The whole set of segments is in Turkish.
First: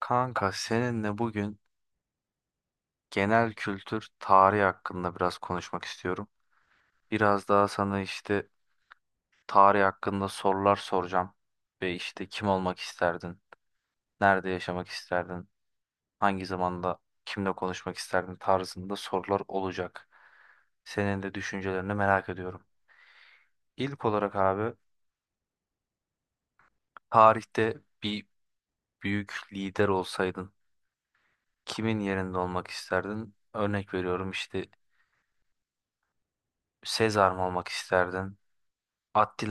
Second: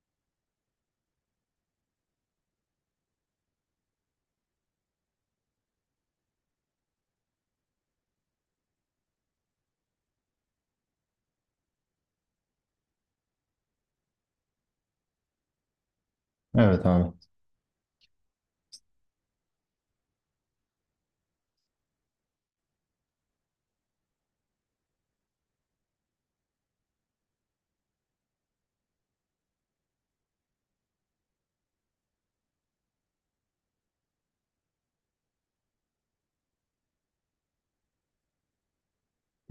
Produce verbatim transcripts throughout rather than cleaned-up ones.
Kanka seninle bugün genel kültür tarih hakkında biraz konuşmak istiyorum. Biraz daha sana işte tarih hakkında sorular soracağım. Ve işte kim olmak isterdin? Nerede yaşamak isterdin? Hangi Evet zamanda abi. kimle konuşmak isterdin tarzında sorular olacak. Senin de düşüncelerini merak ediyorum. İlk olarak abi tarihte bir büyük lider olsaydın kimin yerinde olmak isterdin? Örnek veriyorum işte, Sezar mı olmak isterdin?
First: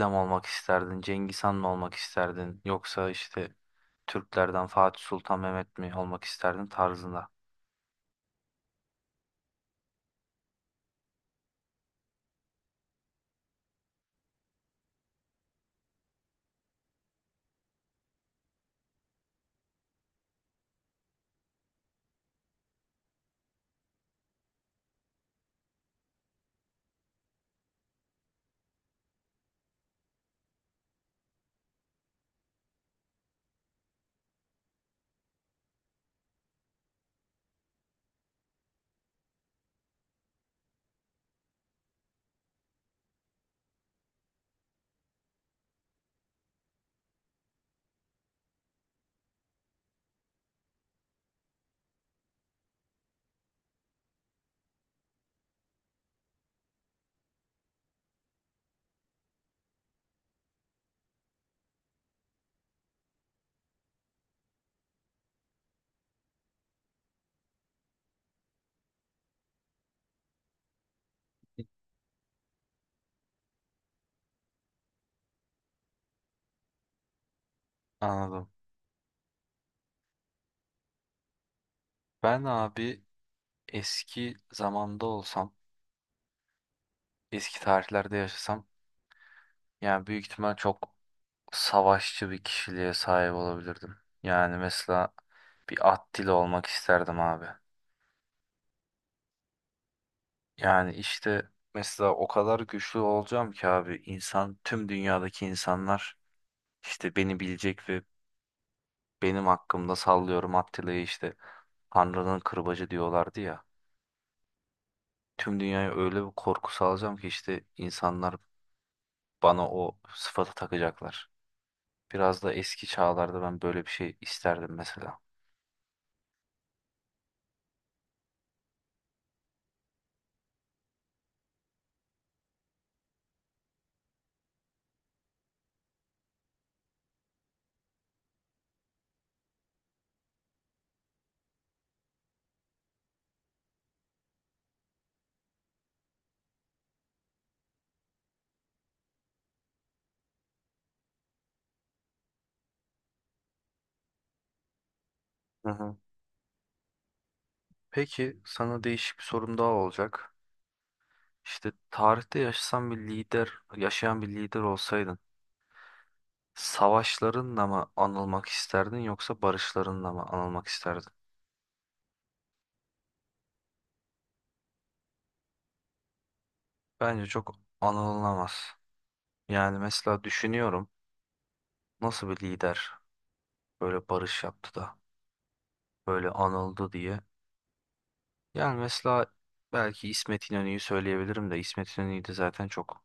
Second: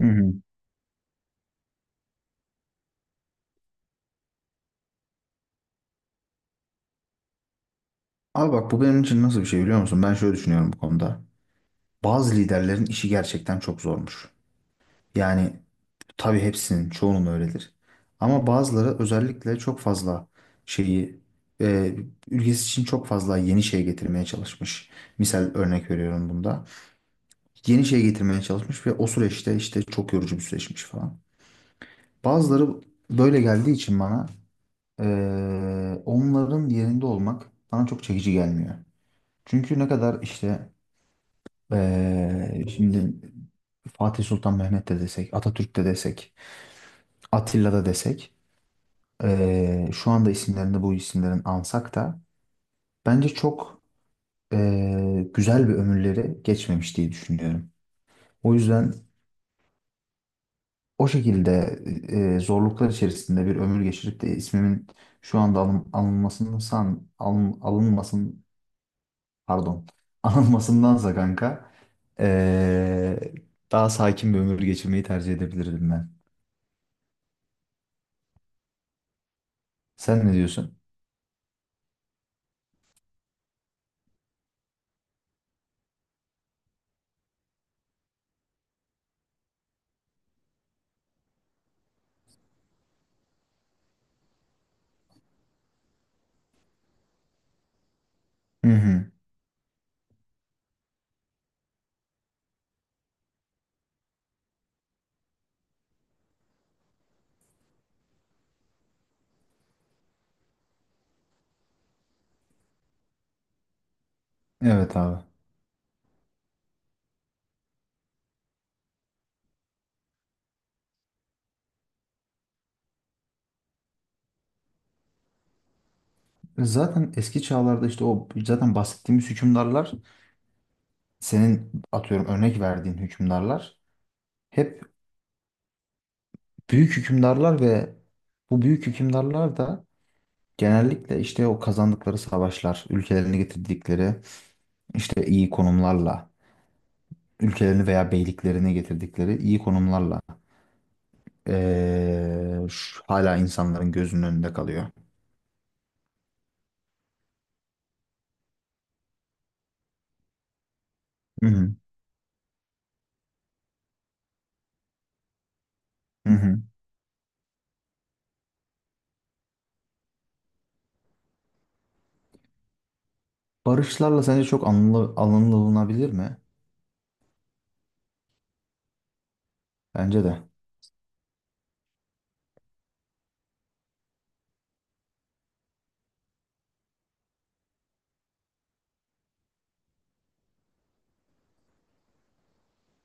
Hı mı hı. olmak isterdin, Cengiz Han mı olmak isterdin, yoksa işte Türklerden Fatih Sultan Mehmet mi olmak isterdin tarzında. Abi bak, bu benim için nasıl bir şey biliyor musun? Ben şöyle düşünüyorum bu konuda. Bazı liderlerin işi gerçekten çok zormuş. Yani tabii hepsinin, çoğunun öyledir. Ama bazıları özellikle çok fazla şeyi, e, ülkesi için çok fazla yeni şey getirmeye çalışmış. Misal, örnek veriyorum bunda. Yeni şey getirmeye çalışmış ve o süreçte işte çok yorucu bir süreçmiş falan. Bazıları böyle geldiği için bana e, onların yerinde olmak bana çok çekici gelmiyor. Çünkü ne kadar işte eee, şimdi Fatih Sultan Mehmet de desek, Atatürk de desek, Atilla da desek, eee, şu anda isimlerinde bu isimlerin ansak da bence çok eee, güzel bir ömürleri geçmemiş diye düşünüyorum. O yüzden o şekilde eee, zorluklar içerisinde bir ömür geçirip de ismimin şu anda alın, alınmasını san, alın, alınmasın, pardon, anılmasındansa kanka ee, daha sakin bir ömür geçirmeyi tercih edebilirdim ben. Anladım. Sen ne diyorsun? Ben abi eski zamanda olsam, eski tarihlerde yaşasam, yani büyük ihtimal çok savaşçı bir kişiliğe sahip olabilirdim. Yani mesela bir Attila olmak isterdim abi. Hı hı. Yani işte mesela o kadar güçlü olacağım ki abi, insan, tüm dünyadaki insanlar işte beni bilecek ve benim hakkımda, sallıyorum, Attila'yı işte Tanrı'nın kırbacı diyorlardı ya. Evet abi. Tüm dünyaya öyle bir korku salacağım ki işte insanlar bana o sıfatı takacaklar. Biraz da eski çağlarda ben böyle bir şey isterdim mesela. E, Zaten eski çağlarda işte o zaten bahsettiğimiz hükümdarlar, senin atıyorum örnek verdiğin hükümdarlar hep büyük hükümdarlar ve bu büyük hükümdarlar da genellikle işte o kazandıkları savaşlar, ülkelerini getirdikleri işte iyi konumlarla ülkelerini veya beyliklerini getirdikleri iyi konumlarla eee, şu- hala insanların gözünün önünde kalıyor. Hı hı. Peki sana değişik bir sorum daha olacak. Hı İşte hı. tarihte yaşasan bir lider, yaşayan bir lider olsaydın, Hı hı. savaşlarınla mı anılmak isterdin yoksa barışlarınla mı anılmak isterdin? Barışlarla sence çok anla- anılınabilir mi? Bence çok anılmaz. Yani mesela Bence de. düşünüyorum, nasıl bir lider böyle barış yaptı da böyle anıldı diye. Yani mesela belki İsmet İnönü'yü söyleyebilirim de İsmet İnönü'yü de zaten çok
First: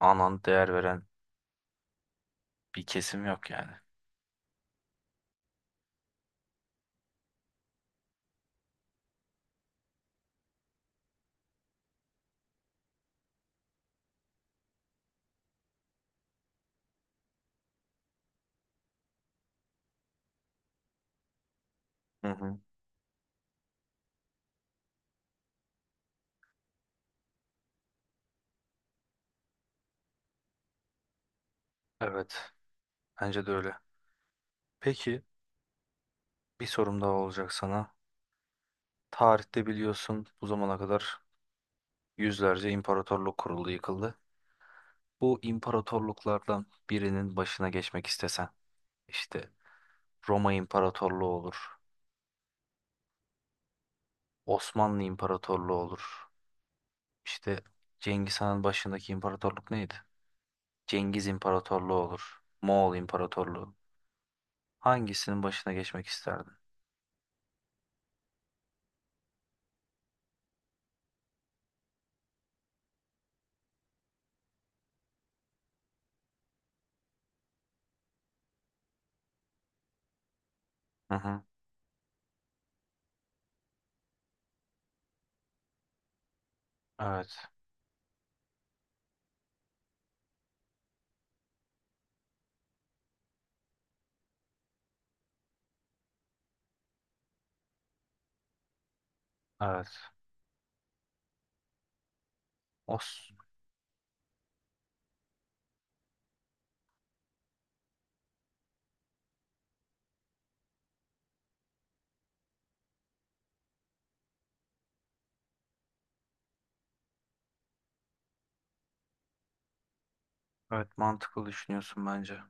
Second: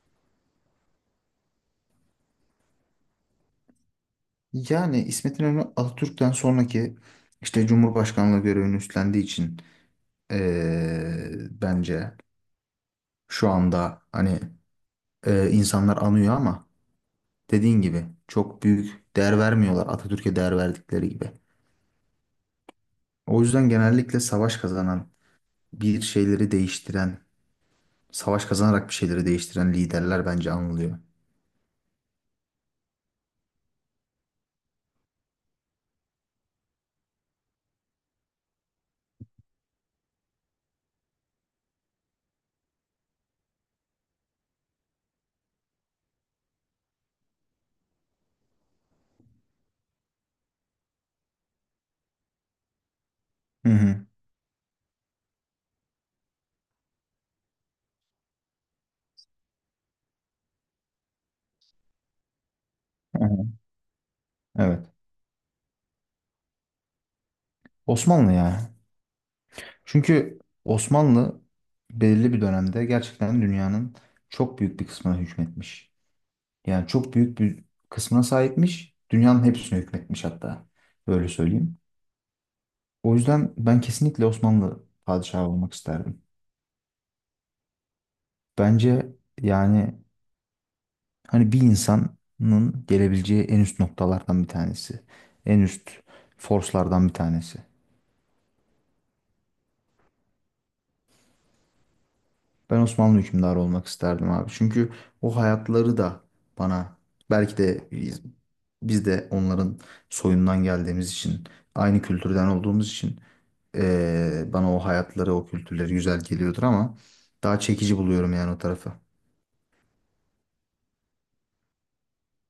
anan, değer veren bir kesim yok yani. Yani İsmet İnönü, Atatürk'ten sonraki işte Cumhurbaşkanlığı görevini üstlendiği için eee, bence şu anda hani eee, insanlar anıyor ama dediğin gibi çok büyük değer vermiyorlar Atatürk'e değer verdikleri gibi. Hı hı. O yüzden genellikle savaş kazanan, bir şeyleri değiştiren, savaş kazanarak bir şeyleri değiştiren liderler bence anılıyor. Evet, bence de öyle. Peki bir sorum daha olacak sana. Tarihte biliyorsun bu zamana kadar yüzlerce imparatorluk kuruldu, yıkıldı. Bu imparatorluklardan birinin başına geçmek istesen, işte Roma İmparatorluğu olur, Hı hı. Osmanlı İmparatorluğu olur. İşte Cengiz Han'ın başındaki imparatorluk neydi? Cengiz İmparatorluğu olur. Moğol Hı hı. İmparatorluğu. Evet. Hangisinin başına geçmek isterdin? Osmanlı ya. Çünkü Osmanlı belirli bir dönemde gerçekten dünyanın çok büyük bir kısmına hükmetmiş. Yani çok büyük bir kısmına sahipmiş. Dünyanın hepsine hükmetmiş hatta. Hı Böyle hı. söyleyeyim. O yüzden ben kesinlikle Osmanlı padişahı olmak isterdim. Evet. Bence yani hani bir insanın gelebileceği en üst noktalardan bir tanesi. En üst forslardan bir tanesi. Evet. Ben Osmanlı Os. hükümdarı olmak isterdim abi. Çünkü o hayatları da bana belki de biz, biz de onların soyundan geldiğimiz için, aynı kültürden olduğumuz için eee, bana o hayatları, o kültürleri güzel geliyordur ama daha çekici buluyorum yani o tarafı. Evet, mantıklı düşünüyorsun bence.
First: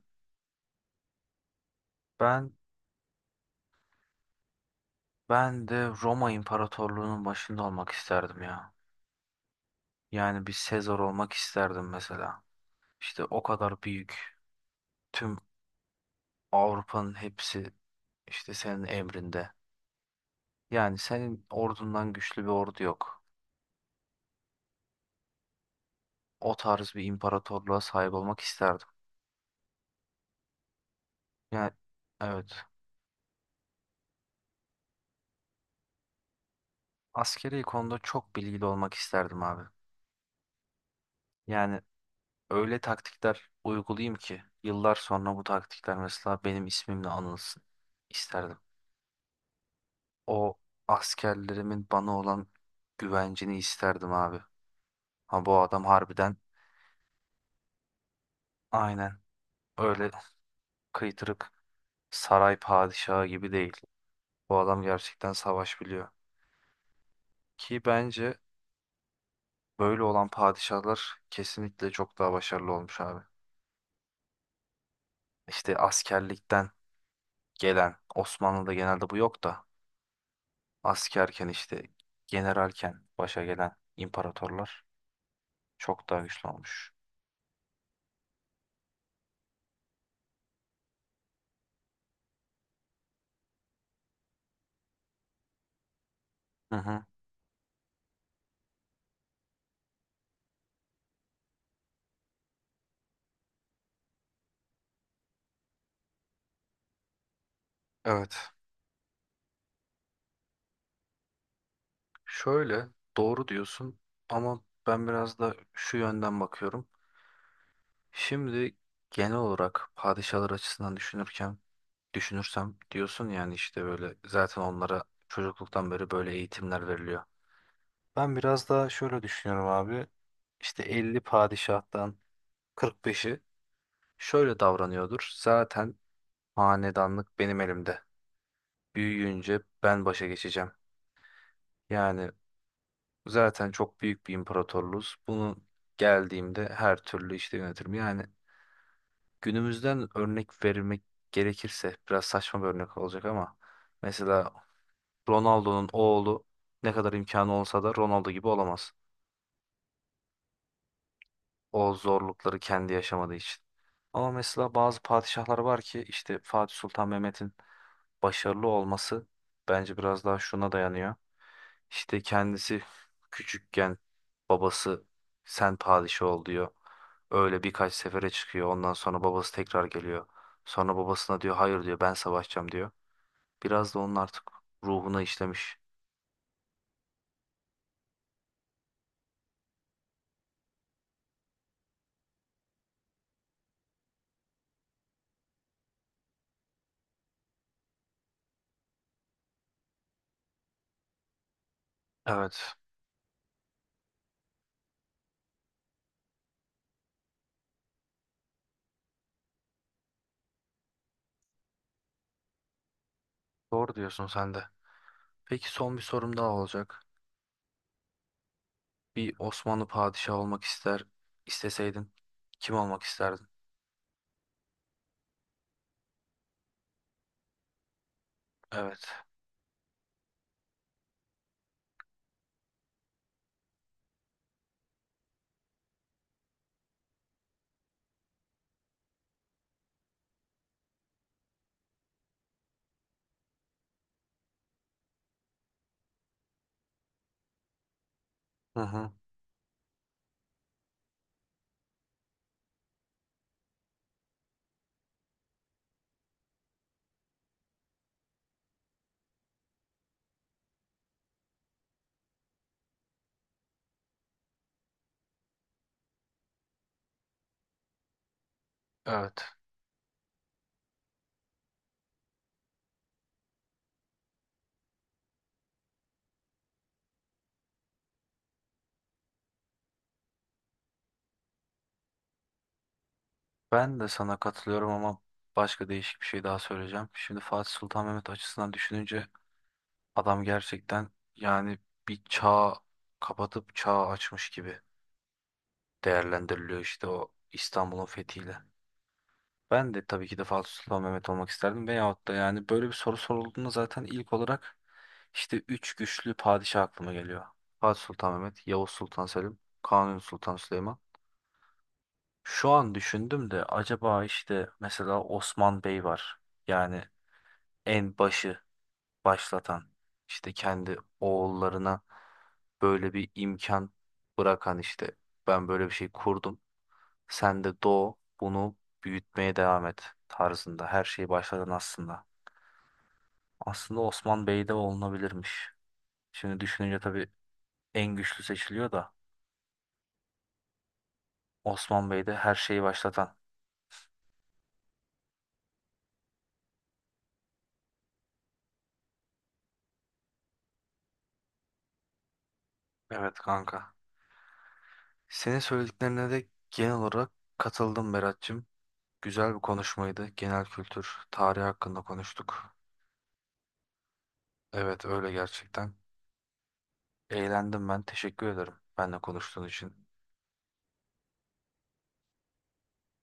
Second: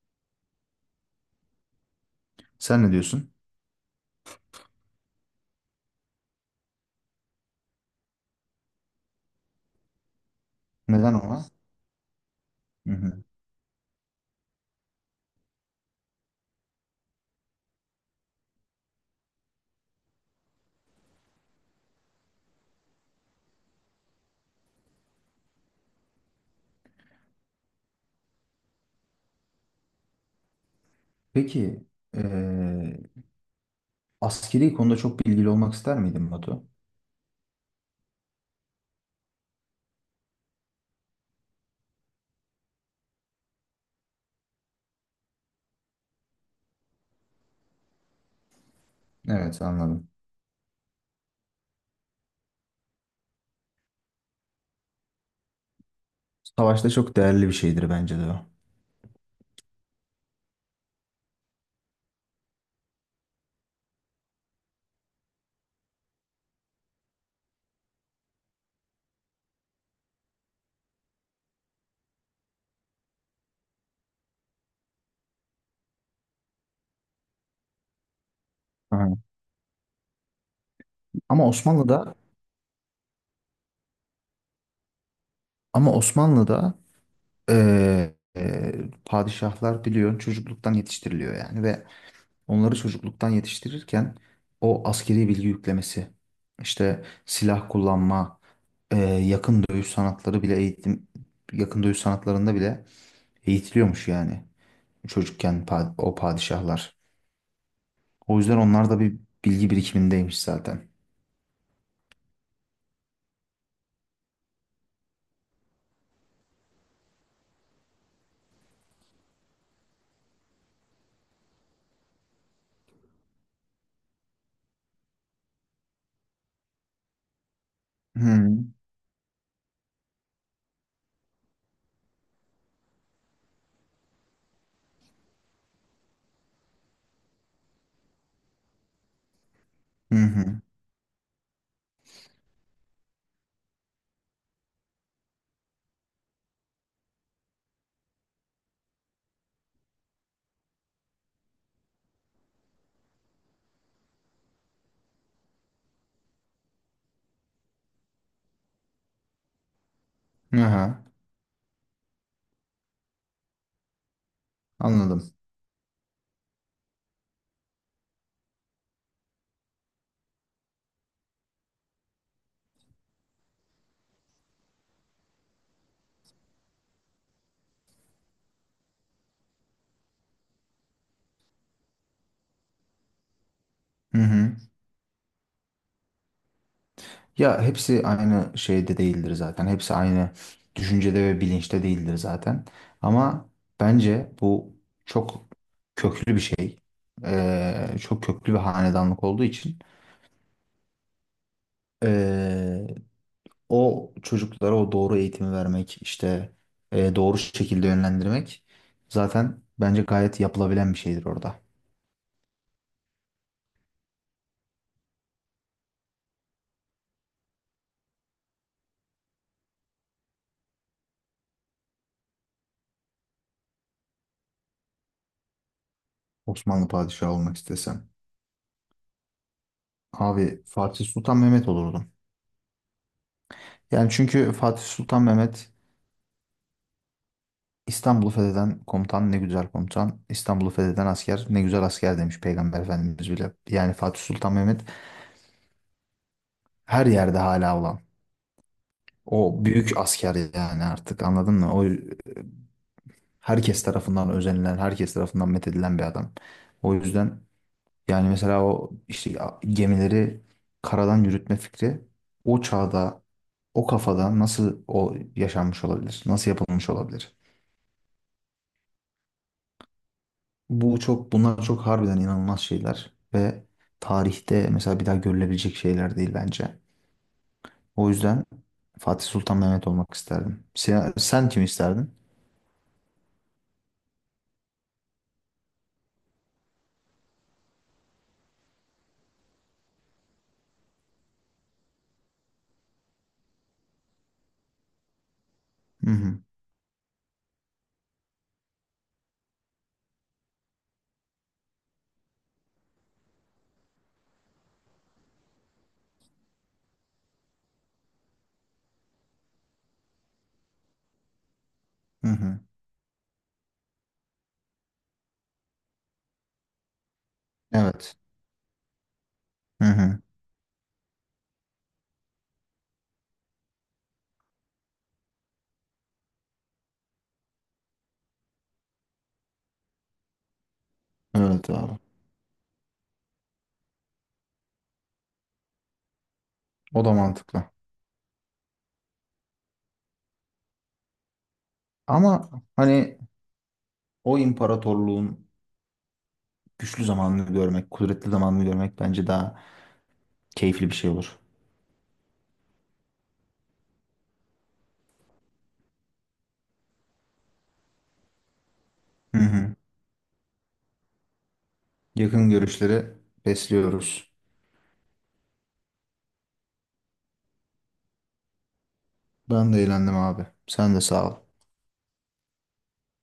Ben Sen ne diyorsun? ben de Roma İmparatorluğu'nun başında olmak isterdim ya. Yani bir Sezar Neden olmak ona? isterdim mesela. Hı hı. İşte o kadar büyük. Tüm Avrupa'nın hepsi işte senin emrinde. Yani senin ordundan güçlü bir ordu yok. O tarz bir imparatorluğa sahip olmak isterdim. Yani Peki evet. eee askeri konuda çok bilgili olmak ister miydin Batu? Askeri konuda çok bilgili olmak isterdim abi. Yani öyle taktikler uygulayayım ki yıllar sonra bu taktikler mesela benim ismimle anılsın isterdim. Evet, anladım. O askerlerimin bana olan güvencini isterdim abi. Ha, bu adam harbiden, Savaşta çok değerli bir şeydir bence de o. aynen, öyle kıytırık saray padişahı gibi değil. Bu adam gerçekten savaş biliyor. Ki bence böyle olan padişahlar kesinlikle çok daha başarılı olmuş abi. İşte askerlikten gelen, Osmanlı'da Hı genelde hı. bu yok da, Ama askerken işte, Osmanlı'da generalken başa gelen imparatorlar ama çok daha güçlü Osmanlı'da olmuş. Ee, e, padişahlar biliyorsun çocukluktan yetiştiriliyor yani ve onları çocukluktan yetiştirirken o askeri bilgi yüklemesi, Hı hı. işte silah kullanma, e, yakın dövüş sanatları bile eğitim, yakın dövüş sanatlarında bile eğitiliyormuş yani çocukken pa- o padişahlar. Evet. O yüzden onlar da bir bilgi birikimindeymiş zaten. Şöyle, doğru diyorsun ama ben biraz da şu yönden bakıyorum. Şimdi genel olarak padişahlar açısından düşünürken düşünürsem diyorsun, yani işte böyle zaten onlara çocukluktan beri böyle eğitimler veriliyor. Ben Hı biraz daha şöyle düşünüyorum abi. İşte elli padişahtan kırk beşi şöyle davranıyordur. Zaten hanedanlık benim elimde. Büyüyünce ben hı başa hı. geçeceğim. Yani zaten çok büyük bir imparatorluğuz. Bunu geldiğimde her türlü işte yönetirim. Yani günümüzden örnek vermek gerekirse biraz saçma bir örnek olacak ama mesela Ronaldo'nun oğlu ne kadar imkanı olsa da Ronaldo gibi olamaz, Aha, o zorlukları kendi yaşamadığı için. Ama mesela bazı anladım. padişahlar var ki işte Fatih Sultan Mehmet'in başarılı olması bence biraz daha şuna dayanıyor. İşte kendisi küçükken babası sen padişah ol diyor. Öyle birkaç sefere çıkıyor. Ondan sonra babası tekrar geliyor. Sonra babasına diyor hayır diyor, ben savaşacağım diyor. Biraz da onun Hı artık hı. ruhuna işlemiş. Ya hepsi aynı şeyde değildir zaten. Hepsi aynı düşüncede ve bilinçte değildir zaten. Ama bence bu çok köklü bir şey. Ee, çok köklü bir hanedanlık olduğu için Evet, ee, o çocuklara o doğru eğitimi vermek, işte ee, doğru şekilde yönlendirmek zaten bence gayet yapılabilen bir şeydir orada. doğru diyorsun sen de. Peki son bir sorum daha olacak. Bir Osmanlı padişahı olmak ister isteseydin kim olmak isterdin? Osmanlı padişahı olmak istesem. Evet. Abi Fatih Sultan Mehmet olurdum. Yani çünkü Fatih Sultan Mehmet, İstanbul'u fetheden komutan ne güzel komutan, İstanbul'u fetheden asker ne güzel asker demiş Peygamber Efendimiz bile. Yani Fatih Sultan Mehmet her yerde hala olan. Hı hı. O büyük asker yani, artık anladın mı? O herkes tarafından özenilen, herkes tarafından methedilen bir adam. O yüzden, yani mesela o işte a- gemileri karadan yürütme fikri o çağda, o kafada nasıl o yaşanmış olabilir? Nasıl yapılmış olabilir? Evet. Bu çok bunlar çok harbiden inanılmaz şeyler ve tarihte mesela bir daha görülebilecek şeyler değil bence. O yüzden Fatih Sultan Mehmet olmak isterdim. Sen, sen kim isterdin? Ben de sana katılıyorum ama başka değişik bir şey daha söyleyeceğim. Şimdi Fatih Sultan Mehmet açısından düşününce adam gerçekten, yani, bir çağ kapatıp çağ açmış gibi Hı hı. değerlendiriliyor işte o İstanbul'un fethiyle. Ben de tabii ki de Fatih Sultan Mehmet olmak isterdim. Veyahut da, yani böyle bir soru sorulduğunda zaten ilk olarak işte üç güçlü padişah aklıma geliyor. Fatih Sultan Mehmet, Yavuz Sultan Selim, Kanuni Sultan Süleyman. Hı hı. Şu an düşündüm de acaba işte mesela Osman Bey var. Yani Evet. en başı başlatan, Hı hı. işte kendi oğullarına böyle bir imkan bırakan, işte ben böyle bir şey kurdum. Sen de doğ, bunu büyütmeye devam et tarzında. Her şeyi Evet başladın abi. aslında. Aslında Osman Bey de olunabilirmiş. Şimdi düşününce O da tabii mantıklı. en güçlü seçiliyor da Osman Bey de Ama her şeyi hani başlatan. o imparatorluğun güçlü zamanını görmek, kudretli zamanını görmek bence daha keyifli bir şey olur. Evet kanka. Senin söylediklerine de genel olarak katıldım Berat'cığım. Hı Güzel bir hı. konuşmaydı. Genel kültür, tarih hakkında Yakın konuştuk. görüşleri besliyoruz. Evet, öyle gerçekten. Eğlendim ben. Teşekkür ederim benimle konuştuğun Ben de için. eğlendim abi. Sen de sağ ol.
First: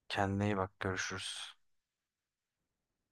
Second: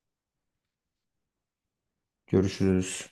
Kendine iyi bak. Görüşürüz. Görüşürüz.